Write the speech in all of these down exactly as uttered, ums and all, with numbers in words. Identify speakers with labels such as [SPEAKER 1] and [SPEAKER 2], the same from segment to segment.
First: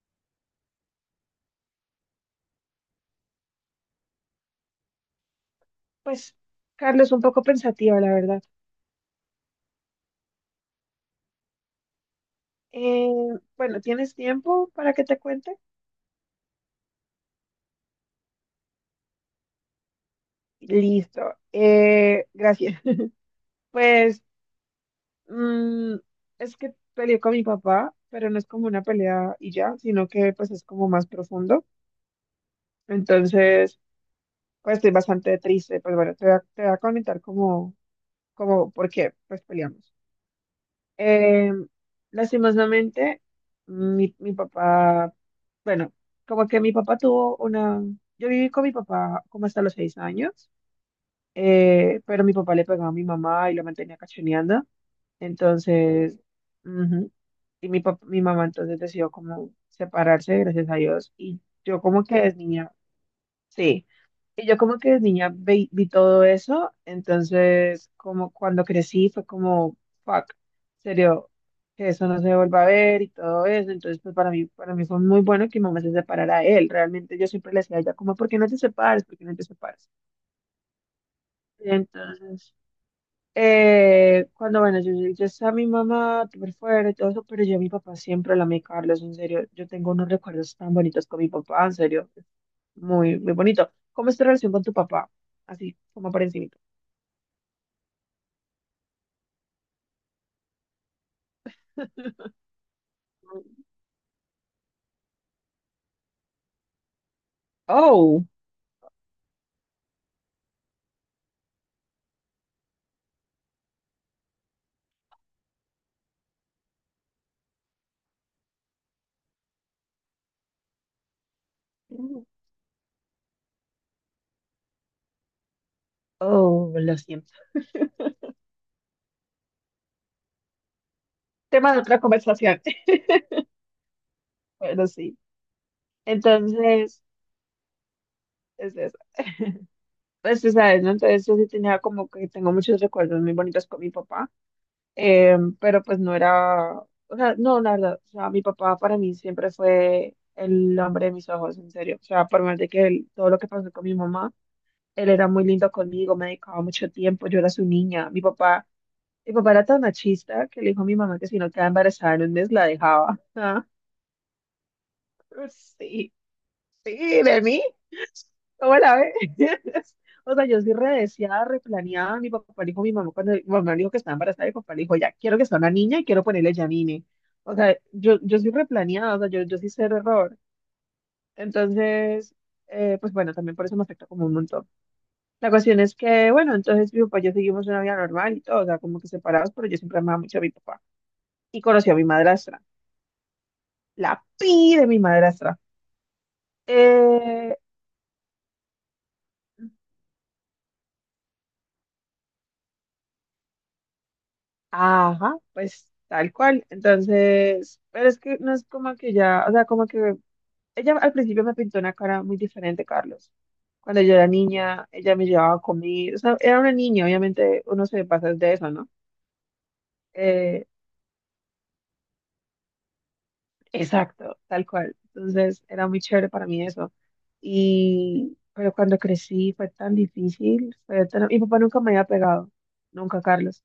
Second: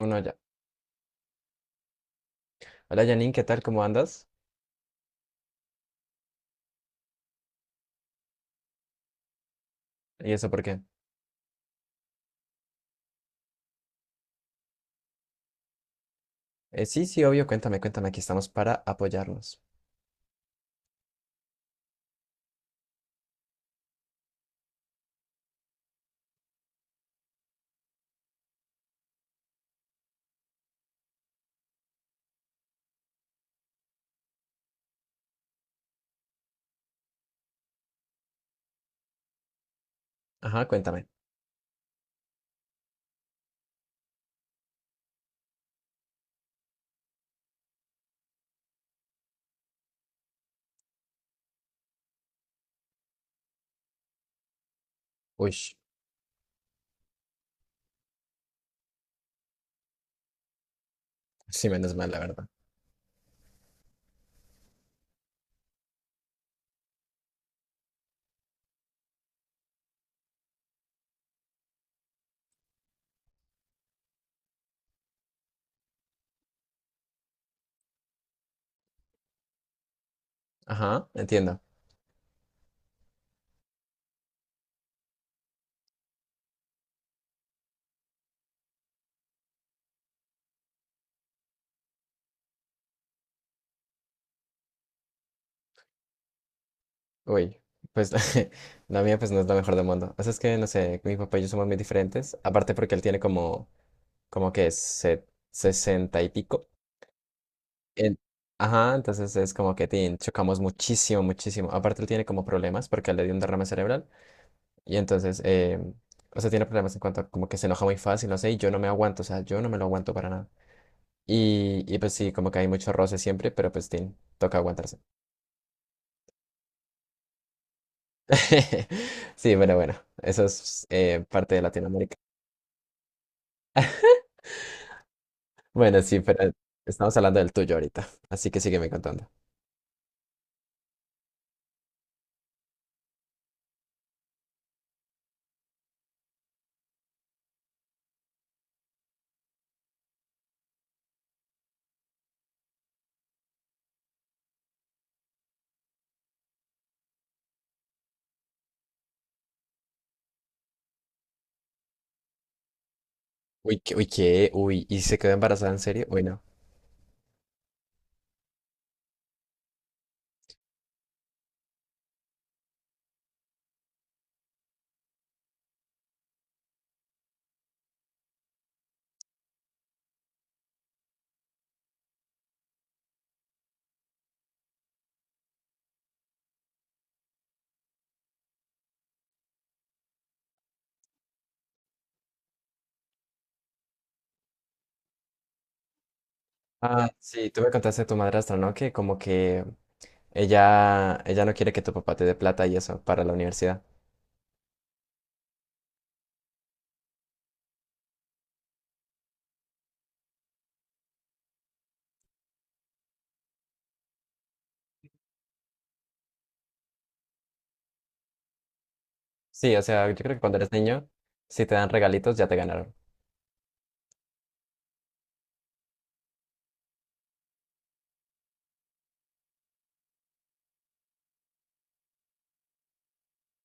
[SPEAKER 1] Uno ya. Hola Janine, ¿qué tal? ¿Cómo andas?
[SPEAKER 2] Pues, Carlos, un poco pensativa, la verdad.
[SPEAKER 1] ¿Y eso por qué?
[SPEAKER 2] Eh, bueno, ¿tienes tiempo para que te cuente?
[SPEAKER 1] Eh, sí, sí, obvio, cuéntame, cuéntame, aquí estamos para apoyarnos.
[SPEAKER 2] Listo. Eh, gracias. Pues, mm, es que peleé con mi papá, pero no es como una pelea y ya, sino que pues es como más profundo. Entonces, pues estoy bastante triste. Pues bueno, te voy a, te voy a comentar como, como por qué pues peleamos.
[SPEAKER 1] Ajá, cuéntame.
[SPEAKER 2] Eh, Lastimosamente, mi, mi papá, bueno, como que mi papá tuvo una, yo viví con mi papá como hasta los seis años. Eh, pero mi papá le pegaba a mi mamá y lo mantenía cachoneando,
[SPEAKER 1] Uy,
[SPEAKER 2] entonces, ujú, y mi, pap- mi mamá entonces decidió como separarse, gracias a Dios, y
[SPEAKER 1] sí,
[SPEAKER 2] yo
[SPEAKER 1] menos
[SPEAKER 2] como
[SPEAKER 1] mal,
[SPEAKER 2] que
[SPEAKER 1] la
[SPEAKER 2] desde
[SPEAKER 1] verdad.
[SPEAKER 2] niña, sí. Y yo como que de niña vi, vi todo eso, entonces como cuando crecí fue como, fuck, en serio, que eso no se vuelva a ver y todo eso. Entonces pues para mí, para mí fue muy bueno que mi mamá se separara de él. Realmente yo siempre le decía a ella como, ¿por qué no te separas? ¿Por qué no te separas?
[SPEAKER 1] Ajá, entiendo.
[SPEAKER 2] Entonces, eh, cuando, bueno, yo, yo, yo estaba, mi mamá súper fuerte y todo eso, pero yo a mi papá siempre la amé, Carlos, en serio. Yo tengo unos recuerdos tan bonitos con mi papá, en serio. Es Muy, muy bonito. ¿Cómo es tu relación con tu papá? Así, como por encima.
[SPEAKER 1] Uy, pues la mía pues no es la mejor del mundo. O sea, es que, no sé, mi papá y yo somos muy diferentes, aparte porque él tiene como, como que se- sesenta y pico. En-
[SPEAKER 2] Oh,
[SPEAKER 1] Ajá, entonces es como que tin, chocamos muchísimo, muchísimo. Aparte él tiene como problemas porque le dio un derrame cerebral. Y entonces, eh, o sea, tiene problemas en cuanto a como que se enoja muy fácil, no sé, y yo no me aguanto, o sea, yo no me lo aguanto para nada. Y, y pues sí, como que hay mucho roce siempre, pero pues tin, toca aguantarse.
[SPEAKER 2] oh, lo siento.
[SPEAKER 1] Sí, bueno, bueno, eso es eh, parte de
[SPEAKER 2] Tema de otra
[SPEAKER 1] Latinoamérica.
[SPEAKER 2] conversación. Bueno, sí.
[SPEAKER 1] Bueno, sí, pero
[SPEAKER 2] Entonces,
[SPEAKER 1] estamos hablando del tuyo ahorita, así que
[SPEAKER 2] es
[SPEAKER 1] sígueme
[SPEAKER 2] eso.
[SPEAKER 1] contando.
[SPEAKER 2] Pues tú sabes, ¿no? Entonces yo sí tenía, como que tengo muchos recuerdos muy bonitos con mi papá. Eh, pero pues no era, o sea, no, la verdad, o sea, mi papá para mí siempre fue el hombre de mis ojos, en serio. O sea, por más de que él- todo lo que pasó con mi mamá, él era muy lindo conmigo, me dedicaba mucho tiempo, yo era su niña. Mi papá, mi papá era tan machista que le dijo a mi mamá que si no quedaba embarazada en un mes la dejaba.
[SPEAKER 1] Uy, ¿qué- uy, ¿qué? Uy, ¿y se
[SPEAKER 2] Ah,
[SPEAKER 1] quedó embarazada
[SPEAKER 2] pues
[SPEAKER 1] en serio?
[SPEAKER 2] sí.
[SPEAKER 1] Uy, no.
[SPEAKER 2] Sí, de mí. ¿Cómo la ves? O sea, yo sí redeseada, replaneada. Mi papá le dijo, mi mamá, cuando mi mamá le dijo que estaba embarazada, mi papá le dijo, ya, quiero que sea una niña y quiero ponerle Janine. O sea, yo, yo soy replaneada, o sea, yo, yo sí sé error. Entonces, eh, pues bueno, también por eso me afecta como un montón. La cuestión es que, bueno, entonces mi papá y yo seguimos una vida normal y todo, o sea, como que separados, pero yo siempre amaba mucho a mi papá. Y conocí a mi madrastra, la pi de mi madrastra.
[SPEAKER 1] Ah, sí,
[SPEAKER 2] Eh,
[SPEAKER 1] tú me contaste de tu madrastra, ¿no? Que como que ella, ella no quiere que tu papá te dé plata y eso para la universidad.
[SPEAKER 2] Ajá, pues tal cual. Entonces, pero es que no es como que ya, o sea, como que ella al principio me pintó una cara muy diferente, Carlos. Cuando yo era niña, ella me llevaba a comer, o sea, era una niña, obviamente uno se pasa de eso, ¿no?
[SPEAKER 1] Sí, o sea, yo creo que cuando
[SPEAKER 2] Eh,
[SPEAKER 1] eres niño, si te dan regalitos, ya te ganaron.
[SPEAKER 2] exacto, tal cual. Entonces, era muy chévere para mí eso. Y, pero cuando crecí fue tan difícil, fue tan- mi papá nunca me había pegado, nunca, Carlos.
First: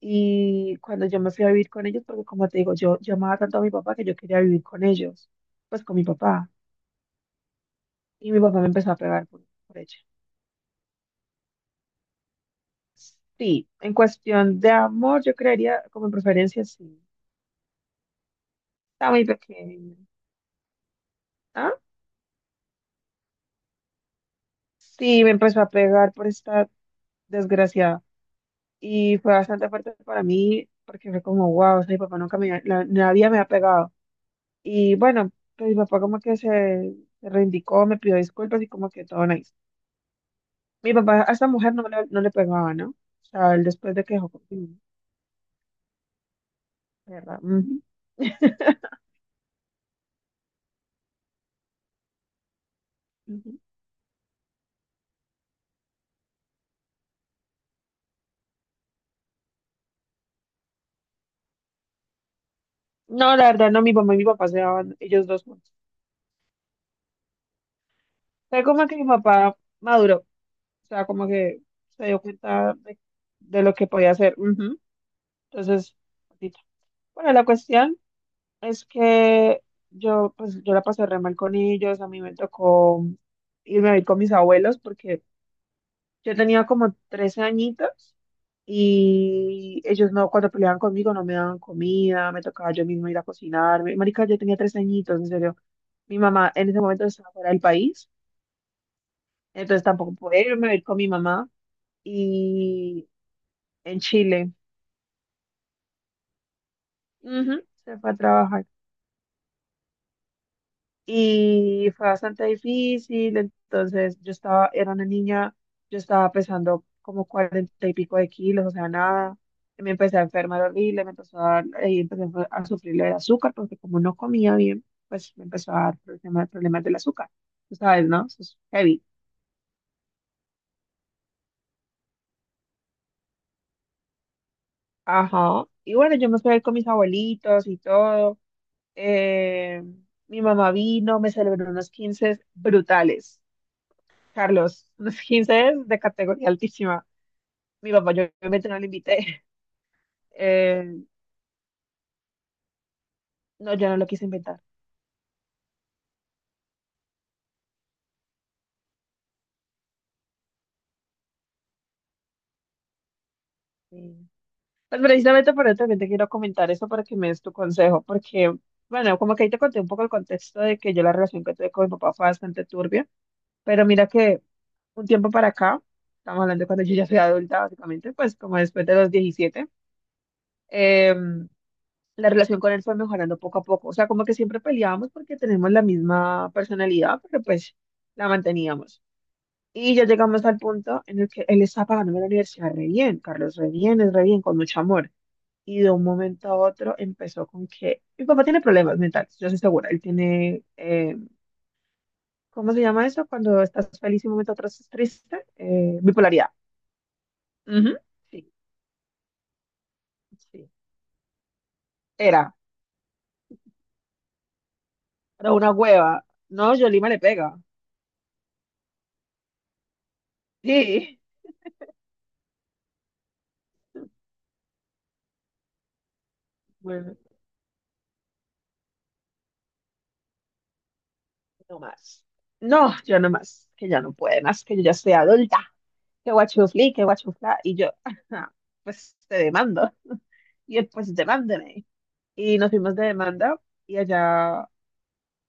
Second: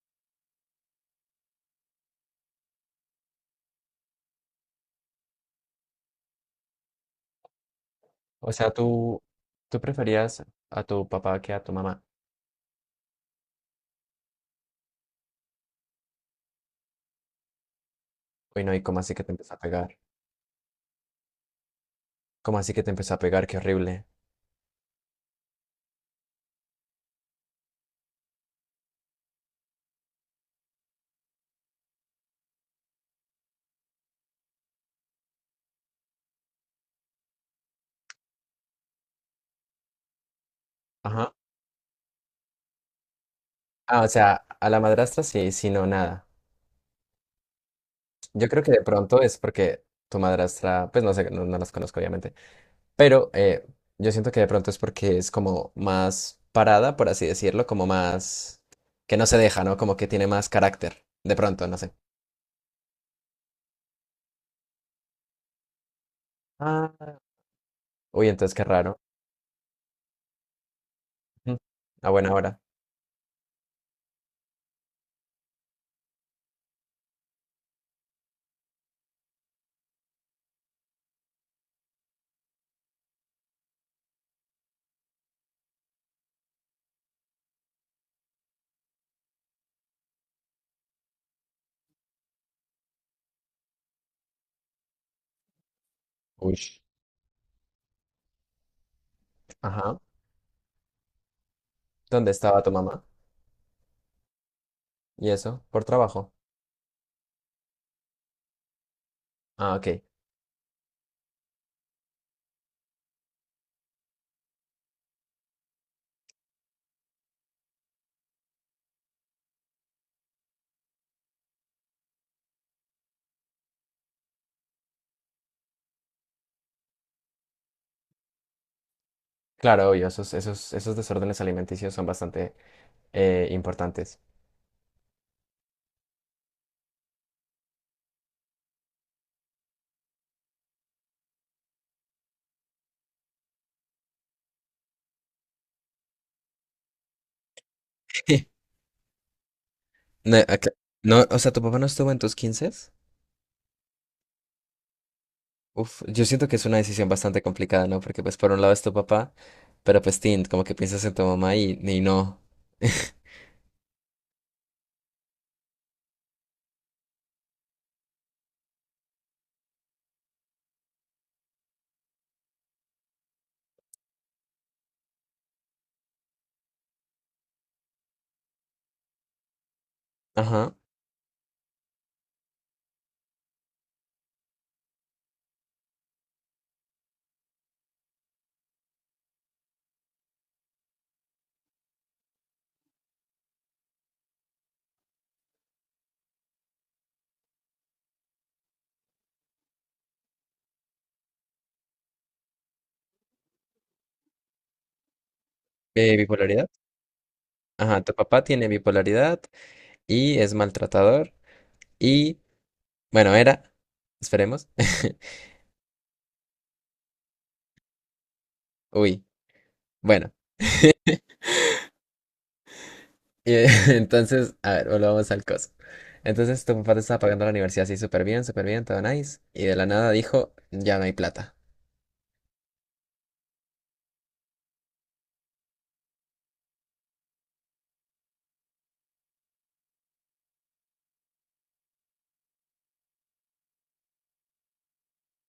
[SPEAKER 2] Y cuando yo me fui a vivir con ellos, porque como te digo, yo, yo amaba tanto a mi papá que yo quería vivir con ellos, pues con mi papá. Y mi
[SPEAKER 1] O
[SPEAKER 2] papá me
[SPEAKER 1] sea,
[SPEAKER 2] empezó a
[SPEAKER 1] tú,
[SPEAKER 2] pegar por, por
[SPEAKER 1] tú
[SPEAKER 2] ella.
[SPEAKER 1] preferías a tu papá que a tu mamá.
[SPEAKER 2] Sí, en cuestión de amor, yo creería como en preferencia, sí.
[SPEAKER 1] Uy, no, ¿y cómo
[SPEAKER 2] Está
[SPEAKER 1] así que
[SPEAKER 2] muy
[SPEAKER 1] te empezó a pegar?
[SPEAKER 2] pequeño. ¿Ah?
[SPEAKER 1] ¿Cómo así que te empezó a pegar? Qué horrible.
[SPEAKER 2] Sí, me empezó a pegar por esta desgraciada. Y fue bastante fuerte para mí, porque fue como, wow, o sea, mi papá nunca me, la- nadie me ha pegado. Y bueno, pues mi papá como que se, se reivindicó, me pidió disculpas y como que todo nice. Mi papá
[SPEAKER 1] Ajá.
[SPEAKER 2] a esta mujer no le, no le pegaba, ¿no? O sea, él después
[SPEAKER 1] Ah,
[SPEAKER 2] de
[SPEAKER 1] o
[SPEAKER 2] que dejó
[SPEAKER 1] sea, a
[SPEAKER 2] conmigo,
[SPEAKER 1] la madrastra sí, sí, no, nada.
[SPEAKER 2] ¿verdad? Ujú,
[SPEAKER 1] Yo creo que de pronto es porque tu madrastra, pues no sé, no, no las conozco obviamente, pero
[SPEAKER 2] ujú.
[SPEAKER 1] eh, yo siento que de pronto es porque es como más parada, por así decirlo, como más que no se deja, ¿no? Como que tiene más carácter, de pronto, no sé.
[SPEAKER 2] No, la verdad, no, mi mamá y mi papá se daban ellos dos juntos.
[SPEAKER 1] Ah. Uy, entonces
[SPEAKER 2] Fue
[SPEAKER 1] qué
[SPEAKER 2] como que
[SPEAKER 1] raro.
[SPEAKER 2] mi papá maduró, o sea, como
[SPEAKER 1] Mm.
[SPEAKER 2] que se
[SPEAKER 1] A
[SPEAKER 2] dio
[SPEAKER 1] buena hora.
[SPEAKER 2] cuenta de, de lo que podía hacer. Ujú. Entonces, poquito. Bueno, la cuestión es que yo, pues, yo la pasé re mal con ellos. A mí me tocó irme a vivir con mis abuelos porque yo tenía como trece añitos, y ellos no, cuando peleaban conmigo no me daban comida, me tocaba yo mismo ir a cocinar. Mi- Marica, yo tenía trece añitos, en serio. Mi mamá
[SPEAKER 1] Uy.
[SPEAKER 2] en ese momento estaba fuera del país, entonces
[SPEAKER 1] Ajá.
[SPEAKER 2] tampoco podía irme a ir con mi mamá.
[SPEAKER 1] ¿Dónde estaba tu mamá?
[SPEAKER 2] Y en Chile,
[SPEAKER 1] ¿Y eso? ¿Por trabajo?
[SPEAKER 2] ujú, se fue a trabajar.
[SPEAKER 1] Ah, ok.
[SPEAKER 2] Y fue bastante difícil. Entonces yo estaba, era una niña, yo estaba pesando como cuarenta y pico de kilos, o sea, nada. Me empecé a enfermar horrible, me empezó a dar, ahí empecé a a sufrir lo del azúcar, porque como no comía bien, pues me empezó a dar problemas, problemas del azúcar. Tú sabes, ¿no? Eso es heavy.
[SPEAKER 1] Claro, obvio, esos, esos, esos desórdenes alimenticios son bastante eh, importantes.
[SPEAKER 2] Ajá. Y bueno, yo me fui a ir con mis abuelitos y todo. Eh, Mi mamá vino, me celebró unos quince brutales, Carlos, unos quince de categoría altísima. Mi papá, yo obviamente no lo invité.
[SPEAKER 1] No, acá-
[SPEAKER 2] Eh,
[SPEAKER 1] no, o sea, ¿tu papá no estuvo en tus quince?
[SPEAKER 2] no, yo no lo quise invitar.
[SPEAKER 1] Uf, yo siento que es una decisión bastante complicada, ¿no? Porque pues por un lado es tu papá, pero pues tin, como que piensas en tu mamá y, y no.
[SPEAKER 2] Sí. Pues precisamente por eso también te quiero comentar eso para que me des tu consejo, porque, bueno, como que ahí te conté un poco el contexto de que yo, la relación que tuve con mi papá fue bastante turbia, pero mira que un tiempo para acá, estamos hablando de cuando yo ya soy adulta, básicamente, pues como después de los diecisiete.
[SPEAKER 1] Ajá.
[SPEAKER 2] em, la relación con él fue mejorando poco a poco. O sea, como que siempre peleábamos porque tenemos la misma personalidad, pero pues la manteníamos. Y ya llegamos al punto en el que él está pagándome la universidad re bien, Carlos, re bien, es re bien, con mucho amor. Y de un momento a otro empezó con que, mi papá tiene problemas mentales, yo estoy segura. Él tiene, eh, ¿cómo se llama eso? Cuando estás feliz y un momento a otro estás triste, eh,
[SPEAKER 1] Eh,
[SPEAKER 2] bipolaridad.
[SPEAKER 1] bipolaridad.
[SPEAKER 2] Ujú,
[SPEAKER 1] Ajá, tu papá
[SPEAKER 2] sí,
[SPEAKER 1] tiene bipolaridad y es
[SPEAKER 2] sí.
[SPEAKER 1] maltratador y,
[SPEAKER 2] Era,
[SPEAKER 1] bueno, era, esperemos.
[SPEAKER 2] era una hueva. No, Yolima le pega.
[SPEAKER 1] Uy. Bueno,
[SPEAKER 2] Sí.
[SPEAKER 1] y, eh, entonces, a ver, volvamos al coso. Entonces tu papá te estaba pagando la universidad así súper bien, súper bien, todo nice. Y de la nada dijo, ya no hay plata.
[SPEAKER 2] No más. No, yo no más. Que ya no puede más, que yo ya soy adulta. Que guachufli, que guachufla. Y yo, "Ajá, pues te demando". Y él, pues demándeme. Y nos fuimos de demanda. Y allá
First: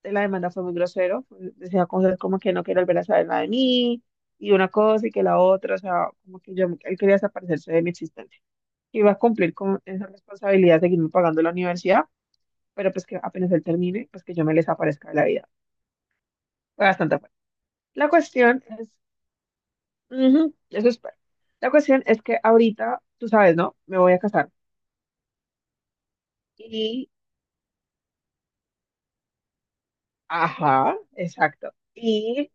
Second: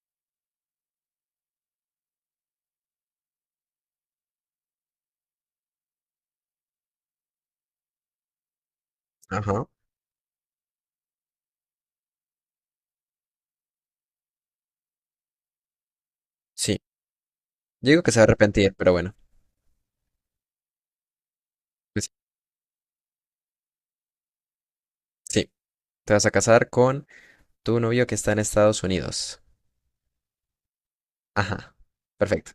[SPEAKER 2] de la demanda fue muy grosero. Decía cosas como que no quiero volver a saber nada de mí. Y una cosa y que la otra. O sea, como que yo, él quería desaparecerse de mi existencia. Iba a cumplir
[SPEAKER 1] Ajá.
[SPEAKER 2] con esa responsabilidad de seguirme pagando la universidad. Pero pues que apenas él termine, pues que yo me les aparezca de la vida.
[SPEAKER 1] Sí,
[SPEAKER 2] Fue bastante fuerte.
[SPEAKER 1] yo digo
[SPEAKER 2] La
[SPEAKER 1] que se va a
[SPEAKER 2] cuestión
[SPEAKER 1] arrepentir,
[SPEAKER 2] es.
[SPEAKER 1] pero bueno.
[SPEAKER 2] Ujú, eso espero. La cuestión
[SPEAKER 1] Pues
[SPEAKER 2] es que ahorita, tú sabes, ¿no? Me voy a casar.
[SPEAKER 1] sí, te vas a casar con
[SPEAKER 2] Y,
[SPEAKER 1] tu novio que está en Estados Unidos.
[SPEAKER 2] ajá, exacto.
[SPEAKER 1] Ajá,
[SPEAKER 2] Y
[SPEAKER 1] perfecto.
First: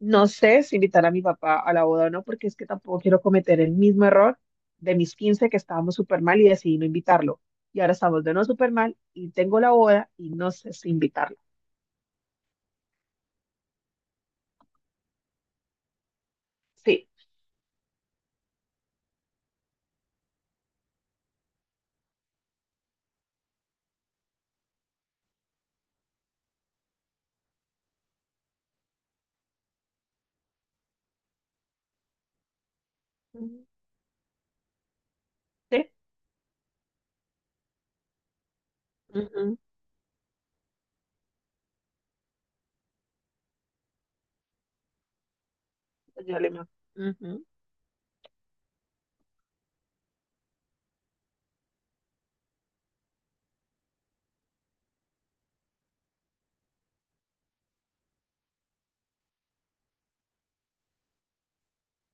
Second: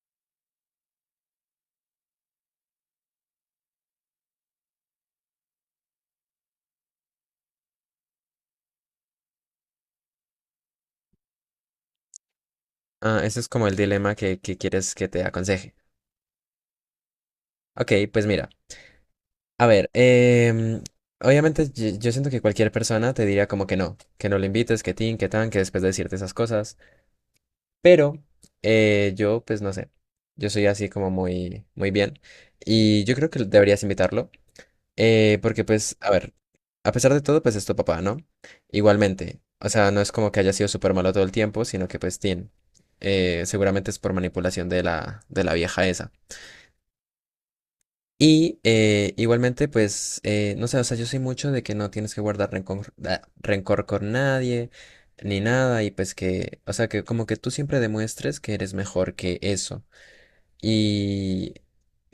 [SPEAKER 2] no sé si invitar a mi papá a la boda o no, porque es que tampoco quiero cometer el mismo error de mis quince, que estábamos súper mal y decidí no invitarlo. Y ahora estamos de no súper mal y tengo la boda y no sé si invitarlo.
[SPEAKER 1] Ah, ese es como el dilema que, que quieres que te aconseje.
[SPEAKER 2] Sí.
[SPEAKER 1] Ok, pues mira, a ver, em, obviamente yo, yo siento que cualquier persona te diría como que no, que no le invites, que tin, que tan, que después de decirte esas cosas. Pero eh, yo, pues no sé, yo soy así como muy, muy bien y yo creo que
[SPEAKER 2] Ujú,
[SPEAKER 1] deberías invitarlo eh, porque
[SPEAKER 2] sí.
[SPEAKER 1] pues, a ver, a pesar de todo, pues es tu papá, ¿no? Igualmente,
[SPEAKER 2] Ujú,
[SPEAKER 1] o sea, no es como que haya sido súper malo todo el tiempo, sino que pues, tiene seguramente es por manipulación de la, de la vieja esa.
[SPEAKER 2] señor Lima. Ujú,
[SPEAKER 1] Y eh, igualmente, pues, eh, no sé, o sea, yo soy mucho de que no tienes que guardar rencor, da- rencor con nadie, ni nada, y pues que, o sea, que como que tú siempre demuestres que eres mejor que eso. Y,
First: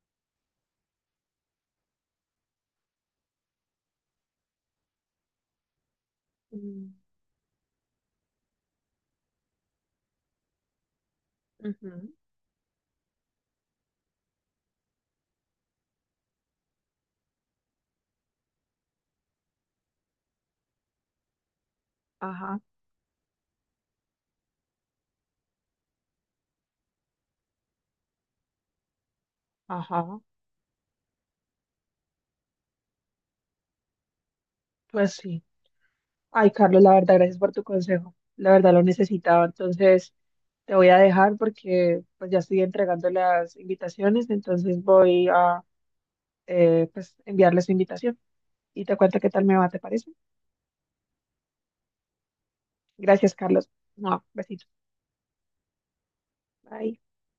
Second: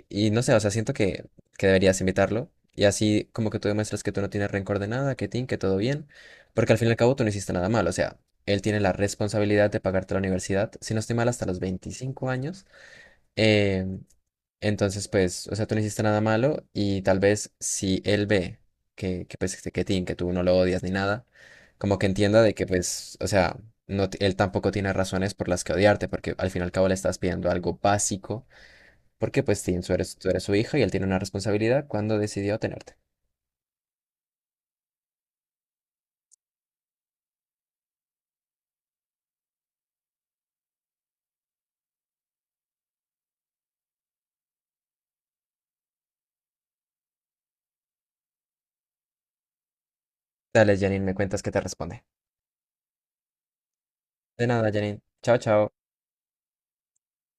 [SPEAKER 1] y no sé, o sea, siento que, que deberías invitarlo. Y así como que tú demuestras que tú no tienes rencor de nada, que tin, que todo bien. Porque al fin
[SPEAKER 2] ujú,
[SPEAKER 1] y al cabo tú no hiciste nada mal. O sea, él tiene la responsabilidad de pagarte la universidad. Si no estoy mal, hasta los
[SPEAKER 2] ujú,
[SPEAKER 1] veinticinco años. Eh, entonces, pues, o sea, tú no hiciste nada malo. Y tal vez si él ve que, que pues, este, que tin, que tú no lo odias ni nada, como que entienda de
[SPEAKER 2] ajá,
[SPEAKER 1] que, pues, o sea, no, t- él tampoco tiene razones por las que odiarte. Porque al fin y al cabo le estás pidiendo algo básico porque pues sí, tú eres,
[SPEAKER 2] ajá.
[SPEAKER 1] tú eres su hijo y él tiene una responsabilidad cuando decidió tenerte.
[SPEAKER 2] Pues sí. Ay, Carlos, la verdad, gracias por tu consejo. La verdad lo necesitaba. Entonces, te voy a dejar porque pues ya estoy entregando las invitaciones, entonces voy a eh, pues enviarles su invitación y te cuento qué tal me va, ¿te parece?
[SPEAKER 1] Dale, Janine, me cuentas qué te responde.
[SPEAKER 2] Gracias, Carlos. No,
[SPEAKER 1] De
[SPEAKER 2] besitos.
[SPEAKER 1] nada, Janine. Chao, chao.
[SPEAKER 2] Bye.